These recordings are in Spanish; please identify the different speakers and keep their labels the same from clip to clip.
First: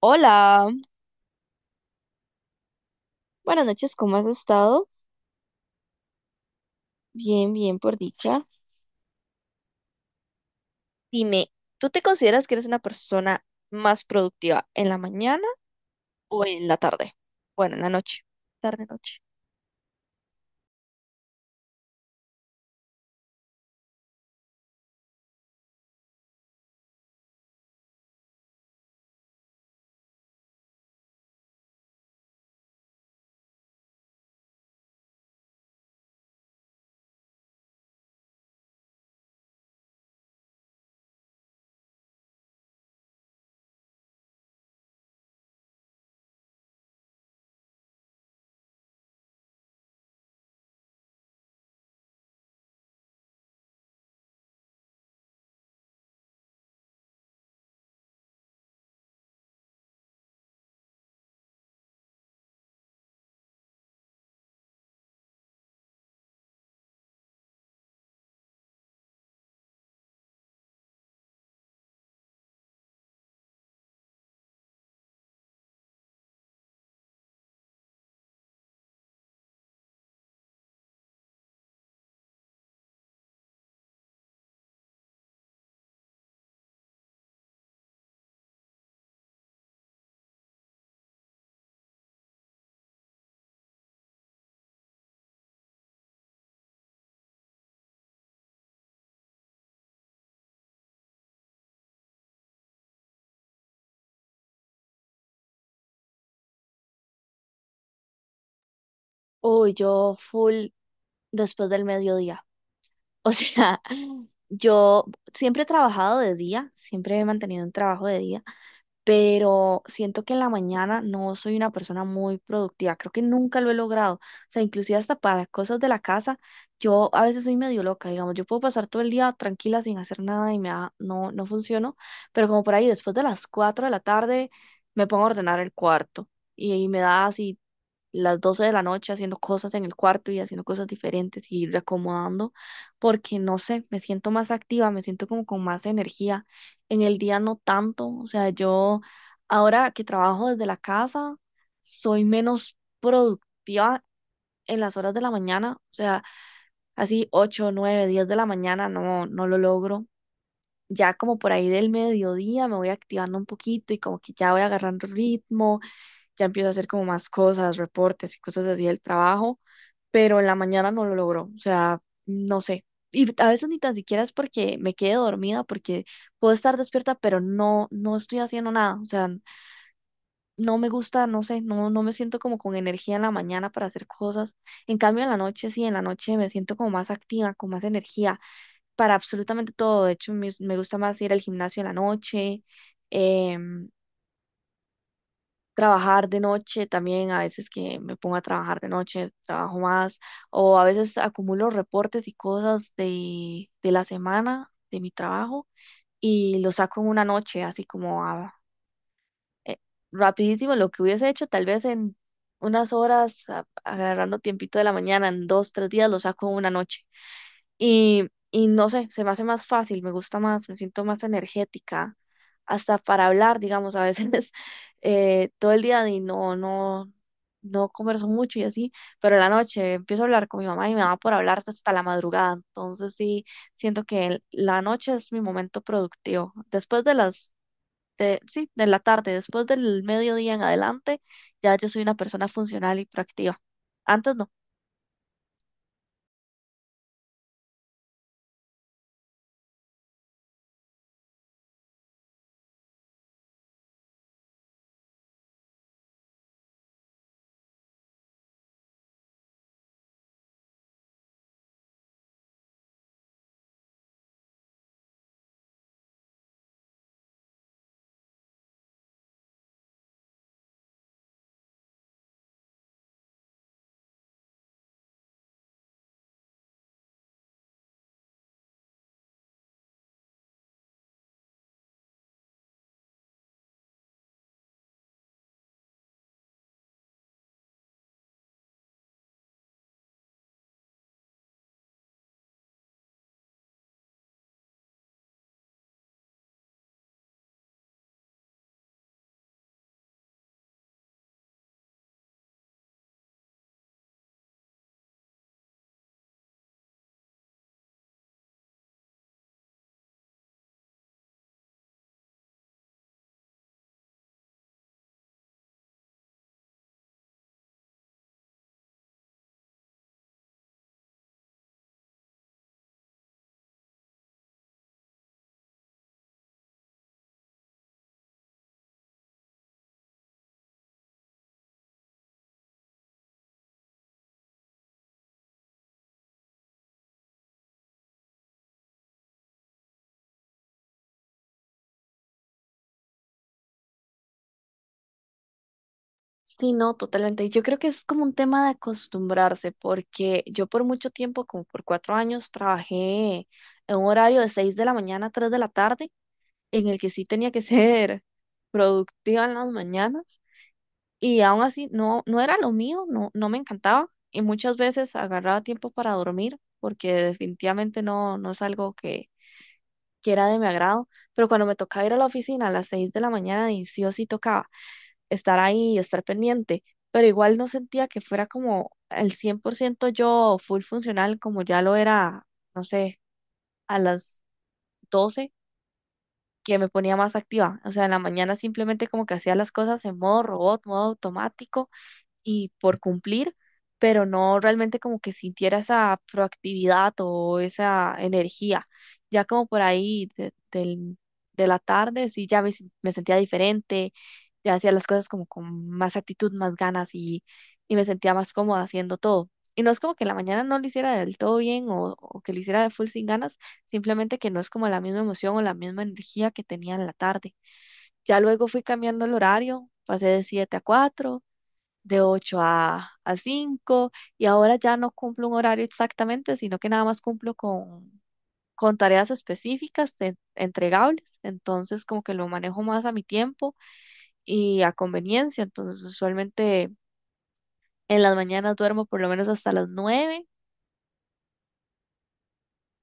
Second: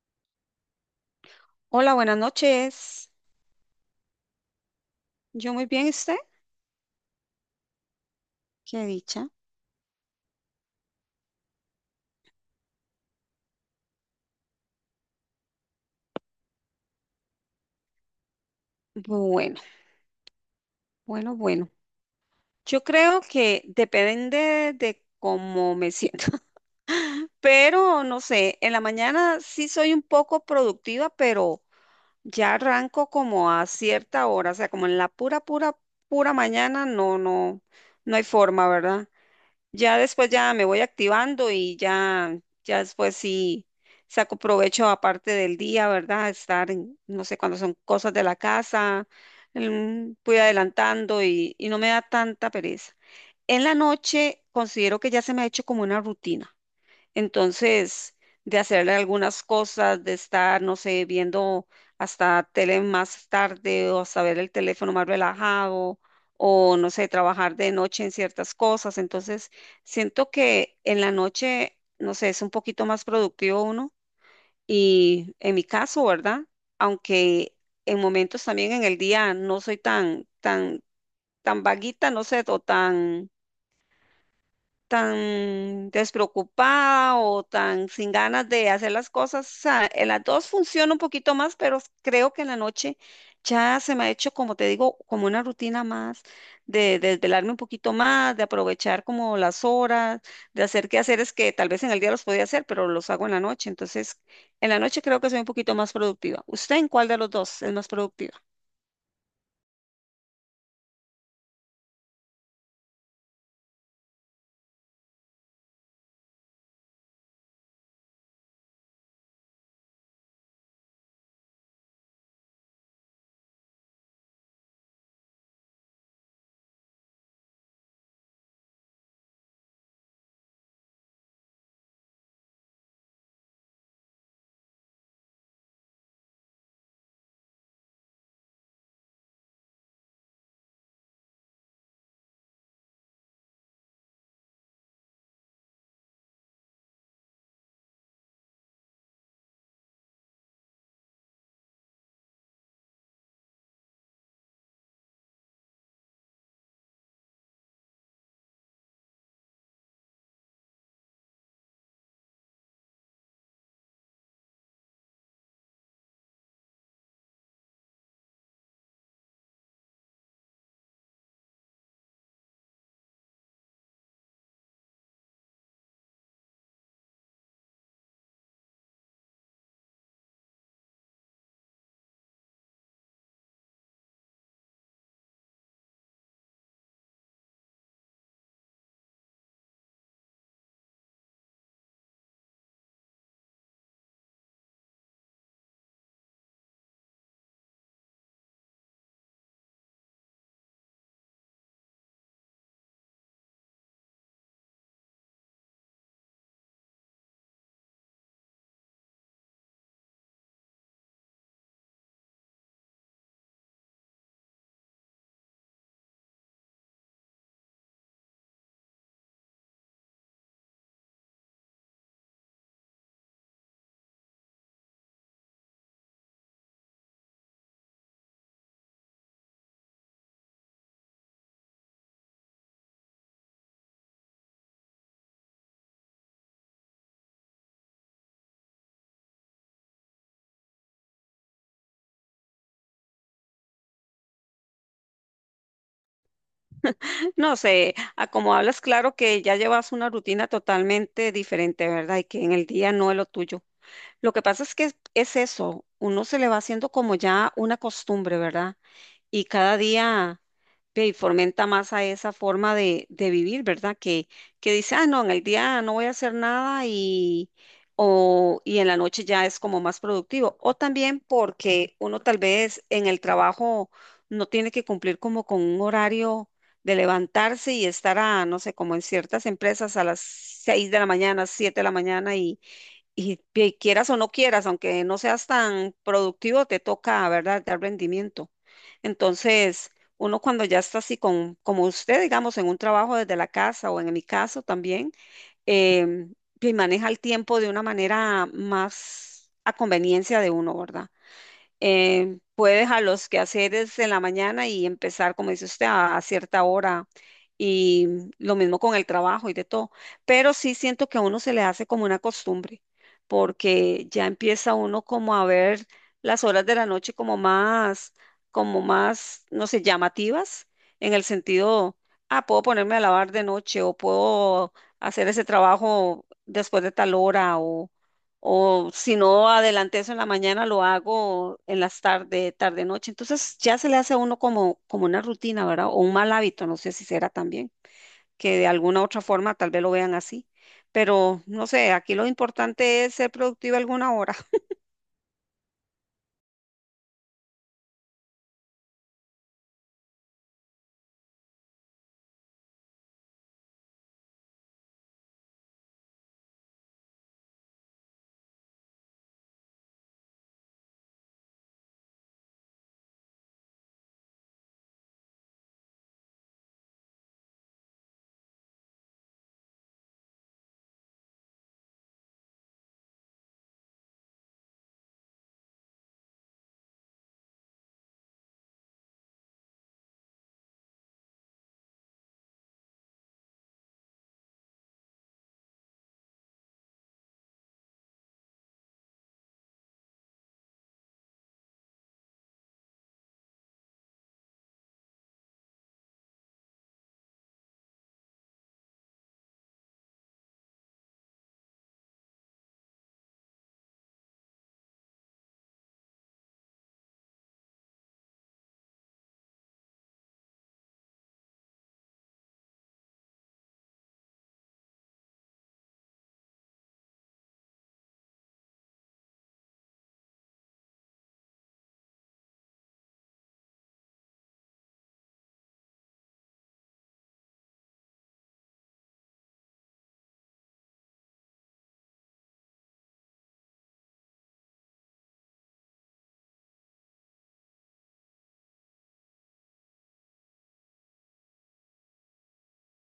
Speaker 1: Hola,
Speaker 2: Hola, buenas noches.
Speaker 1: buenas noches, ¿cómo has estado?
Speaker 2: Yo muy bien, ¿y usted?
Speaker 1: Bien, bien, por dicha.
Speaker 2: Qué dicha.
Speaker 1: Dime, ¿tú te consideras que eres una persona más productiva en la mañana o en la tarde? Bueno, en la noche, tarde, noche.
Speaker 2: Bueno, bueno, bueno. Yo creo que depende de cómo me siento, pero no sé, en la mañana sí soy un poco productiva, pero ya arranco como a cierta hora, o sea, como en la pura, pura, pura mañana, no, no, no hay forma, ¿verdad? Ya después ya me voy activando y ya, ya después sí saco provecho aparte del día, ¿verdad? Estar, en, no sé, cuando son cosas de la casa, voy adelantando y no me da tanta pereza. En la noche considero que ya se me ha hecho como una rutina. Entonces, de hacerle algunas cosas, de estar, no sé, viendo hasta tele más tarde o hasta ver el teléfono más relajado o, no sé, trabajar de noche en ciertas cosas. Entonces, siento que en la noche, no sé, es un poquito más productivo uno y en mi caso, ¿verdad? Aunque en momentos también en el día no soy tan, tan, tan vaguita, no sé, o tan tan despreocupada o tan sin ganas de hacer las cosas. O sea, en las dos funciona un poquito más, pero creo que en la noche ya se me ha hecho, como te digo, como una rutina más, de desvelarme un poquito más, de aprovechar como las horas, de hacer quehaceres que tal vez en el día los podía hacer, pero los hago en la noche. Entonces, en la noche creo que soy un poquito más productiva. ¿Usted en cuál de los dos es más productiva?
Speaker 1: Uy, yo full después del mediodía. O sea, yo siempre he trabajado de día, siempre he mantenido un trabajo de día. Pero siento que en la mañana no soy una persona muy productiva, creo que nunca lo he logrado, o sea, inclusive hasta para cosas de la casa, yo a veces soy medio loca, digamos, yo puedo pasar todo el día tranquila sin hacer nada y no, no funciono, pero como por ahí después de las 4 de la tarde me pongo a ordenar el cuarto y me da así las 12 de la noche haciendo cosas en el cuarto y haciendo cosas diferentes y reacomodando, porque no sé, me siento más activa, me siento como con más energía. En el día no tanto, o sea, yo ahora que trabajo desde la casa, soy menos productiva en las horas de la mañana, o sea, así 8, 9, 10 de la mañana, no, no lo logro. Ya como por ahí del mediodía me voy activando un poquito y como que ya voy agarrando ritmo, ya empiezo a hacer como más cosas, reportes y cosas así del trabajo, pero en la mañana no lo logro, o sea, no sé. Y a veces ni tan siquiera es porque me quede dormida, porque puedo estar despierta, pero no, no estoy haciendo nada, o sea, no me gusta, no sé, no, no me siento como con energía en la mañana para hacer cosas. En cambio, en la noche sí, en la noche me siento como más activa, con más energía para absolutamente todo. De hecho, me gusta más ir al gimnasio en la noche. em, Trabajar de noche también, a veces que me pongo a trabajar de noche, trabajo más, o a veces acumulo reportes y cosas de la semana de mi trabajo y los saco en una noche, así como eh, rapidísimo lo que hubiese hecho, tal vez en unas horas, agarrando tiempito de la mañana, en 2, 3 días, lo saco en una noche. Y no sé, se me hace más fácil, me gusta más, me siento más energética, hasta para hablar, digamos, a veces todo el día y no, no, no converso mucho y así, pero en la noche empiezo a hablar con mi mamá y me da por hablar hasta la madrugada, entonces sí, siento que la noche es mi momento productivo. Después de las, de, sí, de la tarde, después del mediodía en adelante, ya yo soy una persona funcional y proactiva. Antes no.
Speaker 2: No sé, a como hablas, claro que ya llevas una rutina totalmente diferente, ¿verdad? Y que en el día no es lo tuyo. Lo que pasa es que es eso, uno se le va haciendo como ya una costumbre, ¿verdad? Y cada día ve, fomenta más a esa forma de vivir, ¿verdad? Que dice, ah, no, en el día no voy a hacer nada y, o, y en la noche ya es como más productivo. O también porque uno tal vez en el trabajo no tiene que cumplir como con un horario de levantarse y estar a, no sé, como en ciertas empresas a las 6 de la mañana, 7 de la mañana y quieras o no quieras, aunque no seas tan productivo, te toca, ¿verdad?, dar rendimiento. Entonces, uno cuando ya está así con, como usted, digamos, en un trabajo desde la casa o en mi caso también, maneja el tiempo de una manera más a conveniencia de uno, ¿verdad? Puede dejar los quehaceres en la mañana y empezar, como dice usted, a cierta hora. Y lo mismo con el trabajo y de todo. Pero sí siento que a uno se le hace como una costumbre, porque ya empieza uno como a ver las horas de la noche como más, no sé, llamativas, en el sentido, ah, puedo ponerme a lavar de noche o puedo hacer ese trabajo después de tal hora o si no adelanté eso en la mañana, lo hago en las tarde, tarde, noche. Entonces ya se le hace a uno como, como una rutina, ¿verdad? O un mal hábito, no sé si será también, que de alguna otra forma tal vez lo vean así. Pero no sé, aquí lo importante es ser productivo alguna hora.
Speaker 1: Sí, no, totalmente. Y yo creo que es como un tema de acostumbrarse, porque yo por mucho tiempo, como por 4 años, trabajé en un horario de 6 de la mañana a 3 de la tarde, en el que sí tenía que ser productiva en las mañanas, y aún así no, no era lo mío, no, no me encantaba, y muchas veces agarraba tiempo para dormir, porque definitivamente no, no es algo que era de mi agrado, pero cuando me tocaba ir a la oficina a las 6 de la mañana, y sí o sí tocaba estar ahí y estar pendiente, pero igual no sentía que fuera como el 100% yo full funcional como ya lo era, no sé, a las 12 que me ponía más activa. O sea, en la mañana simplemente como que hacía las cosas en modo robot, modo automático y por cumplir, pero no realmente como que sintiera esa proactividad o esa energía. Ya como por ahí de la tarde, sí, ya me sentía diferente, ya hacía las cosas como con más actitud, más ganas y me sentía más cómoda haciendo todo. Y no es como que en la mañana no lo hiciera del todo bien o que lo hiciera de full sin ganas, simplemente que no es como la misma emoción o la misma energía que tenía en la tarde. Ya luego fui cambiando el horario, pasé de 7 a 4, de 8 a cinco, y ahora ya no cumplo un horario exactamente, sino que nada más cumplo con tareas específicas entregables, entonces como que lo manejo más a mi tiempo y a conveniencia, entonces usualmente en las mañanas duermo por lo menos hasta las 9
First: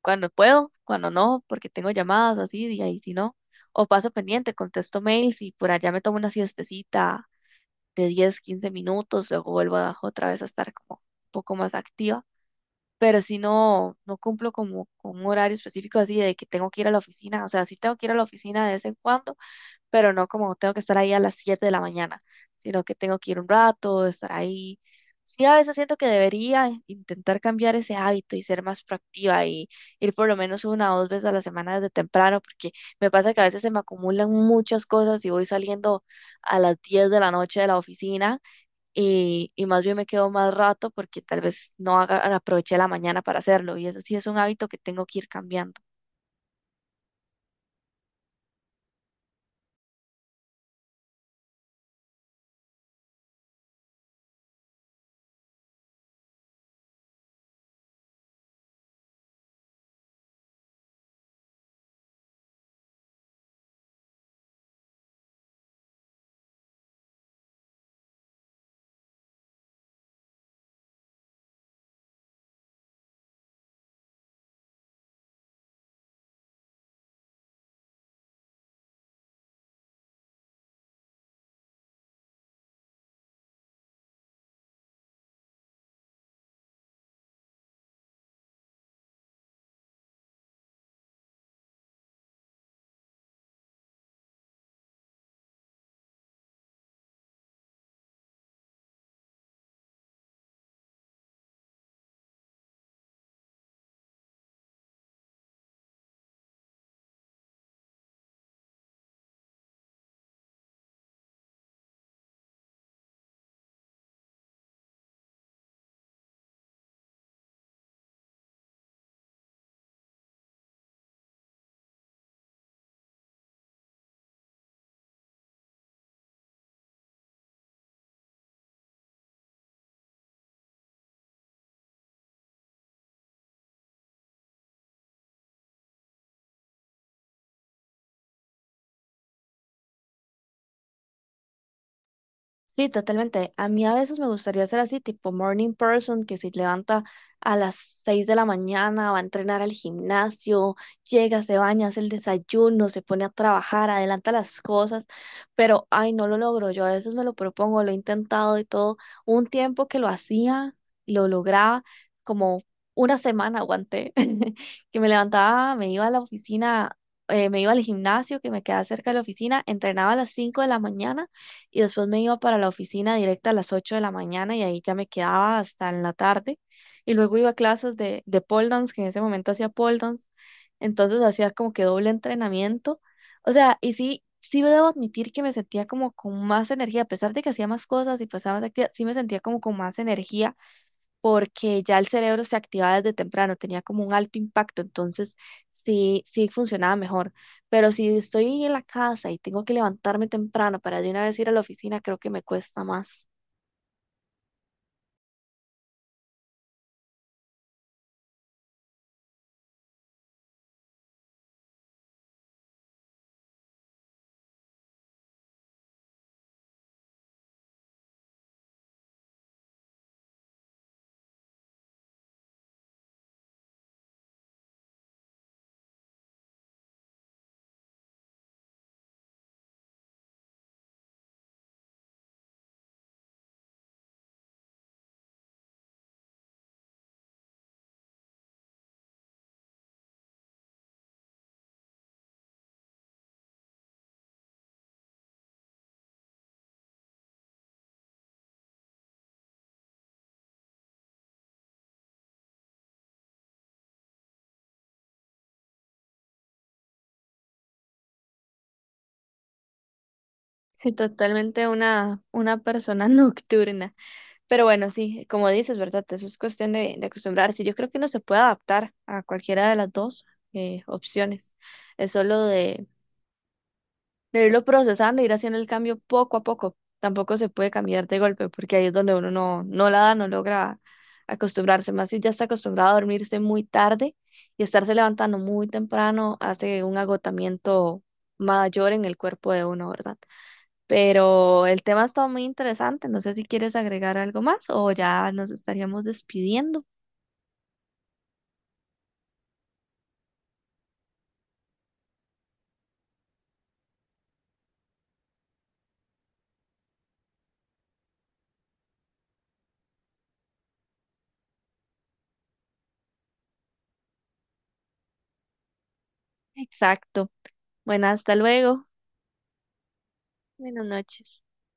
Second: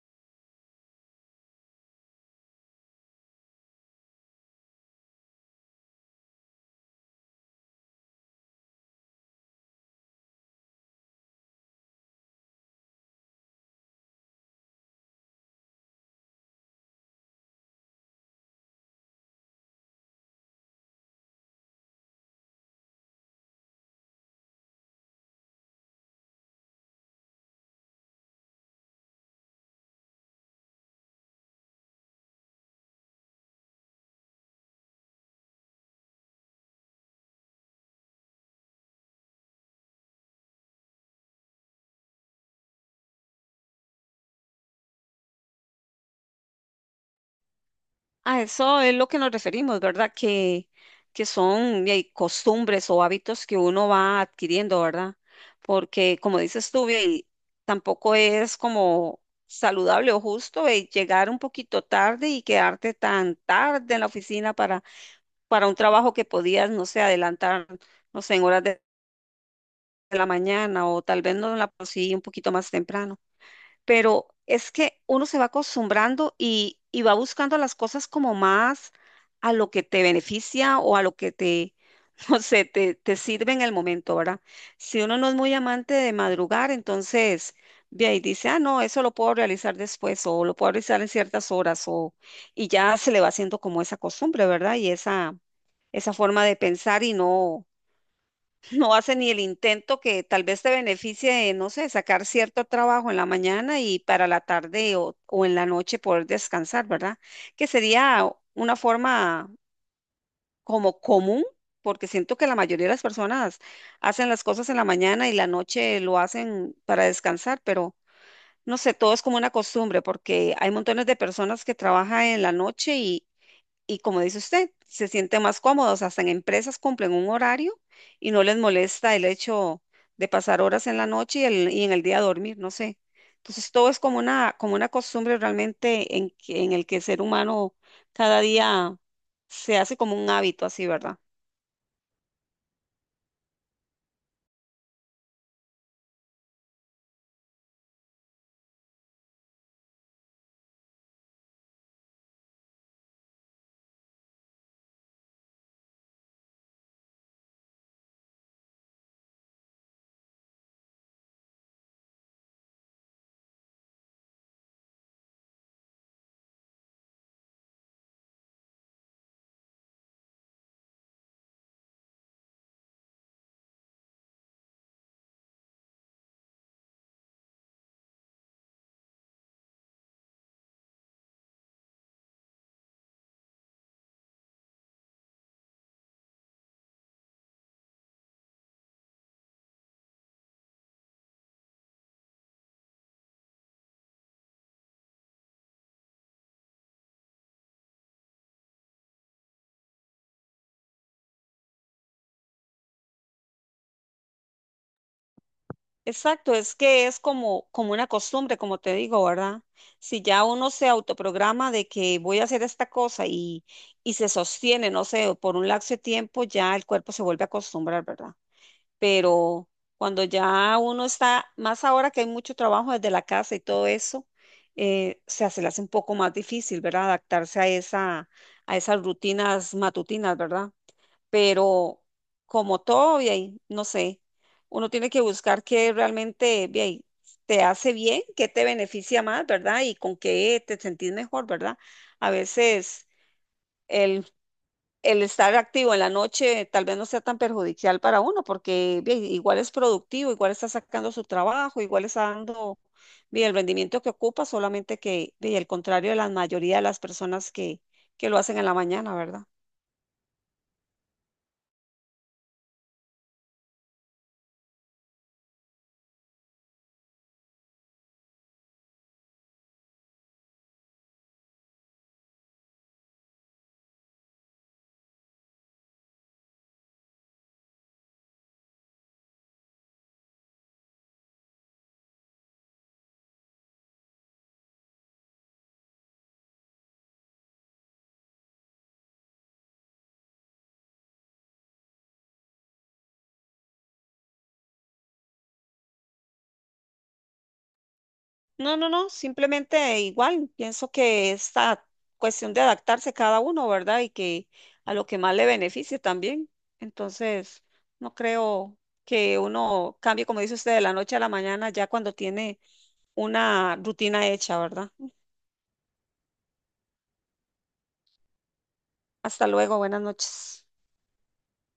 Speaker 1: cuando puedo, cuando no, porque tengo llamadas o así, y ahí si no, o paso pendiente, contesto mails y por allá me tomo una siestecita de 10, 15 minutos, luego otra vez a estar como un poco más activa, pero si no, no cumplo como con un horario específico así de que tengo que ir a la oficina, o sea, sí tengo que ir a la oficina de vez en cuando, pero no como tengo que estar ahí a las 7 de la mañana, sino que tengo que ir un rato, estar ahí. Sí, a veces siento que debería intentar cambiar ese hábito y ser más proactiva y ir por lo menos una o dos veces a la semana desde temprano, porque me pasa que a veces se me acumulan muchas cosas y voy saliendo a las 10 de la noche de la oficina y más bien me quedo más rato porque tal vez no haga, aproveché la mañana para hacerlo y eso sí es un hábito que tengo que ir cambiando.
Speaker 2: A eso es lo que nos referimos, ¿verdad? Que son de ahí, costumbres o hábitos que uno va adquiriendo, ¿verdad? Porque, como dices tú, de ahí, tampoco es como saludable o justo de llegar un poquito tarde y quedarte tan tarde en la oficina para un trabajo que podías, no sé, adelantar, no sé, en horas de la mañana o tal vez no la conseguí un poquito más temprano, pero es que uno se va acostumbrando y va buscando las cosas como más a lo que te beneficia o a lo que te, no sé, te sirve en el momento, ¿verdad? Si uno no es muy amante de madrugar, entonces de ahí dice, ah, no, eso lo puedo realizar después o lo puedo realizar en ciertas horas o y ya se le va haciendo como esa costumbre, ¿verdad? Y esa, forma de pensar y no hace ni el intento que tal vez te beneficie de, no sé, sacar cierto trabajo en la mañana y para la tarde o en la noche poder descansar, ¿verdad? Que sería una forma como común, porque siento que la mayoría de las personas hacen las cosas en la mañana y la noche lo hacen para descansar, pero no sé, todo es como una costumbre, porque hay montones de personas que trabajan en la noche y como dice usted, se sienten más cómodos, hasta en empresas cumplen un horario y no les molesta el hecho de pasar horas en la noche y, y en el día dormir, no sé. Entonces todo es como una costumbre realmente en, en el que el ser humano cada día se hace como un hábito así, ¿verdad?
Speaker 1: Sí, totalmente. A mí a veces me gustaría ser así, tipo morning person, que se levanta a las 6 de la mañana, va a entrenar al gimnasio, llega, se baña, hace el desayuno, se pone a trabajar, adelanta las cosas, pero ay, no lo logro. Yo a veces me lo propongo, lo he intentado y todo. Hubo un tiempo que lo hacía, lo lograba, como una semana aguanté, que me levantaba, me iba a la oficina, me iba al gimnasio que me quedaba cerca de la oficina, entrenaba a las 5 de la mañana y después me iba para la oficina directa a las 8 de la mañana y ahí ya me quedaba hasta en la tarde. Y luego iba a clases de pole dance, que en ese momento hacía pole dance, entonces hacía como que doble entrenamiento. O sea, y sí, sí debo admitir que me sentía como con más energía, a pesar de que hacía más cosas y pasaba más actividad, sí me sentía como con más energía porque ya el cerebro se activaba desde temprano, tenía como un alto impacto, entonces sí, sí funcionaba mejor. Pero si estoy en la casa y tengo que levantarme temprano para de una vez ir a la oficina, creo que me cuesta más.
Speaker 2: Exacto, es que es como, como una costumbre, como te digo, ¿verdad? Si ya uno se autoprograma de que voy a hacer esta cosa y se sostiene, no sé, por un lapso de tiempo, ya el cuerpo se vuelve a acostumbrar, ¿verdad? Pero cuando ya uno está, más ahora que hay mucho trabajo desde la casa y todo eso, o sea, se le hace un poco más difícil, ¿verdad? Adaptarse a esa, a esas rutinas matutinas, ¿verdad? Pero como todo, y ahí, no sé, uno tiene que buscar qué realmente, ve ahí, te hace bien, qué te beneficia más, ¿verdad? Y con qué te sentís mejor, ¿verdad? A veces, El el estar activo en la noche tal vez no sea tan perjudicial para uno, porque bien, igual es productivo, igual está sacando su trabajo, igual está dando bien, el rendimiento que ocupa, solamente que bien, el contrario de la mayoría de las personas que, lo hacen en la mañana, ¿verdad?
Speaker 1: Soy totalmente una persona nocturna. Pero bueno, sí, como dices, ¿verdad? Eso es cuestión de acostumbrarse. Yo creo que no se puede adaptar a cualquiera de las dos opciones. Es solo de irlo procesando, ir haciendo el cambio poco a poco. Tampoco se puede cambiar de golpe, porque ahí es donde uno no, no la da, no logra acostumbrarse. Más si ya está acostumbrado a dormirse muy tarde y estarse levantando muy temprano, hace un agotamiento mayor en el cuerpo de uno, ¿verdad? Pero el tema está muy interesante. No sé si quieres agregar algo más o ya nos estaríamos despidiendo.
Speaker 2: No, no, no, simplemente igual, pienso que esta cuestión de adaptarse cada uno, ¿verdad? Y que a lo que más le beneficie también. Entonces, no creo que uno cambie, como dice usted, de la noche a la mañana, ya cuando tiene una rutina hecha, ¿verdad?
Speaker 1: Exacto. Bueno, hasta luego.
Speaker 2: Hasta luego, buenas noches.
Speaker 1: Buenas noches.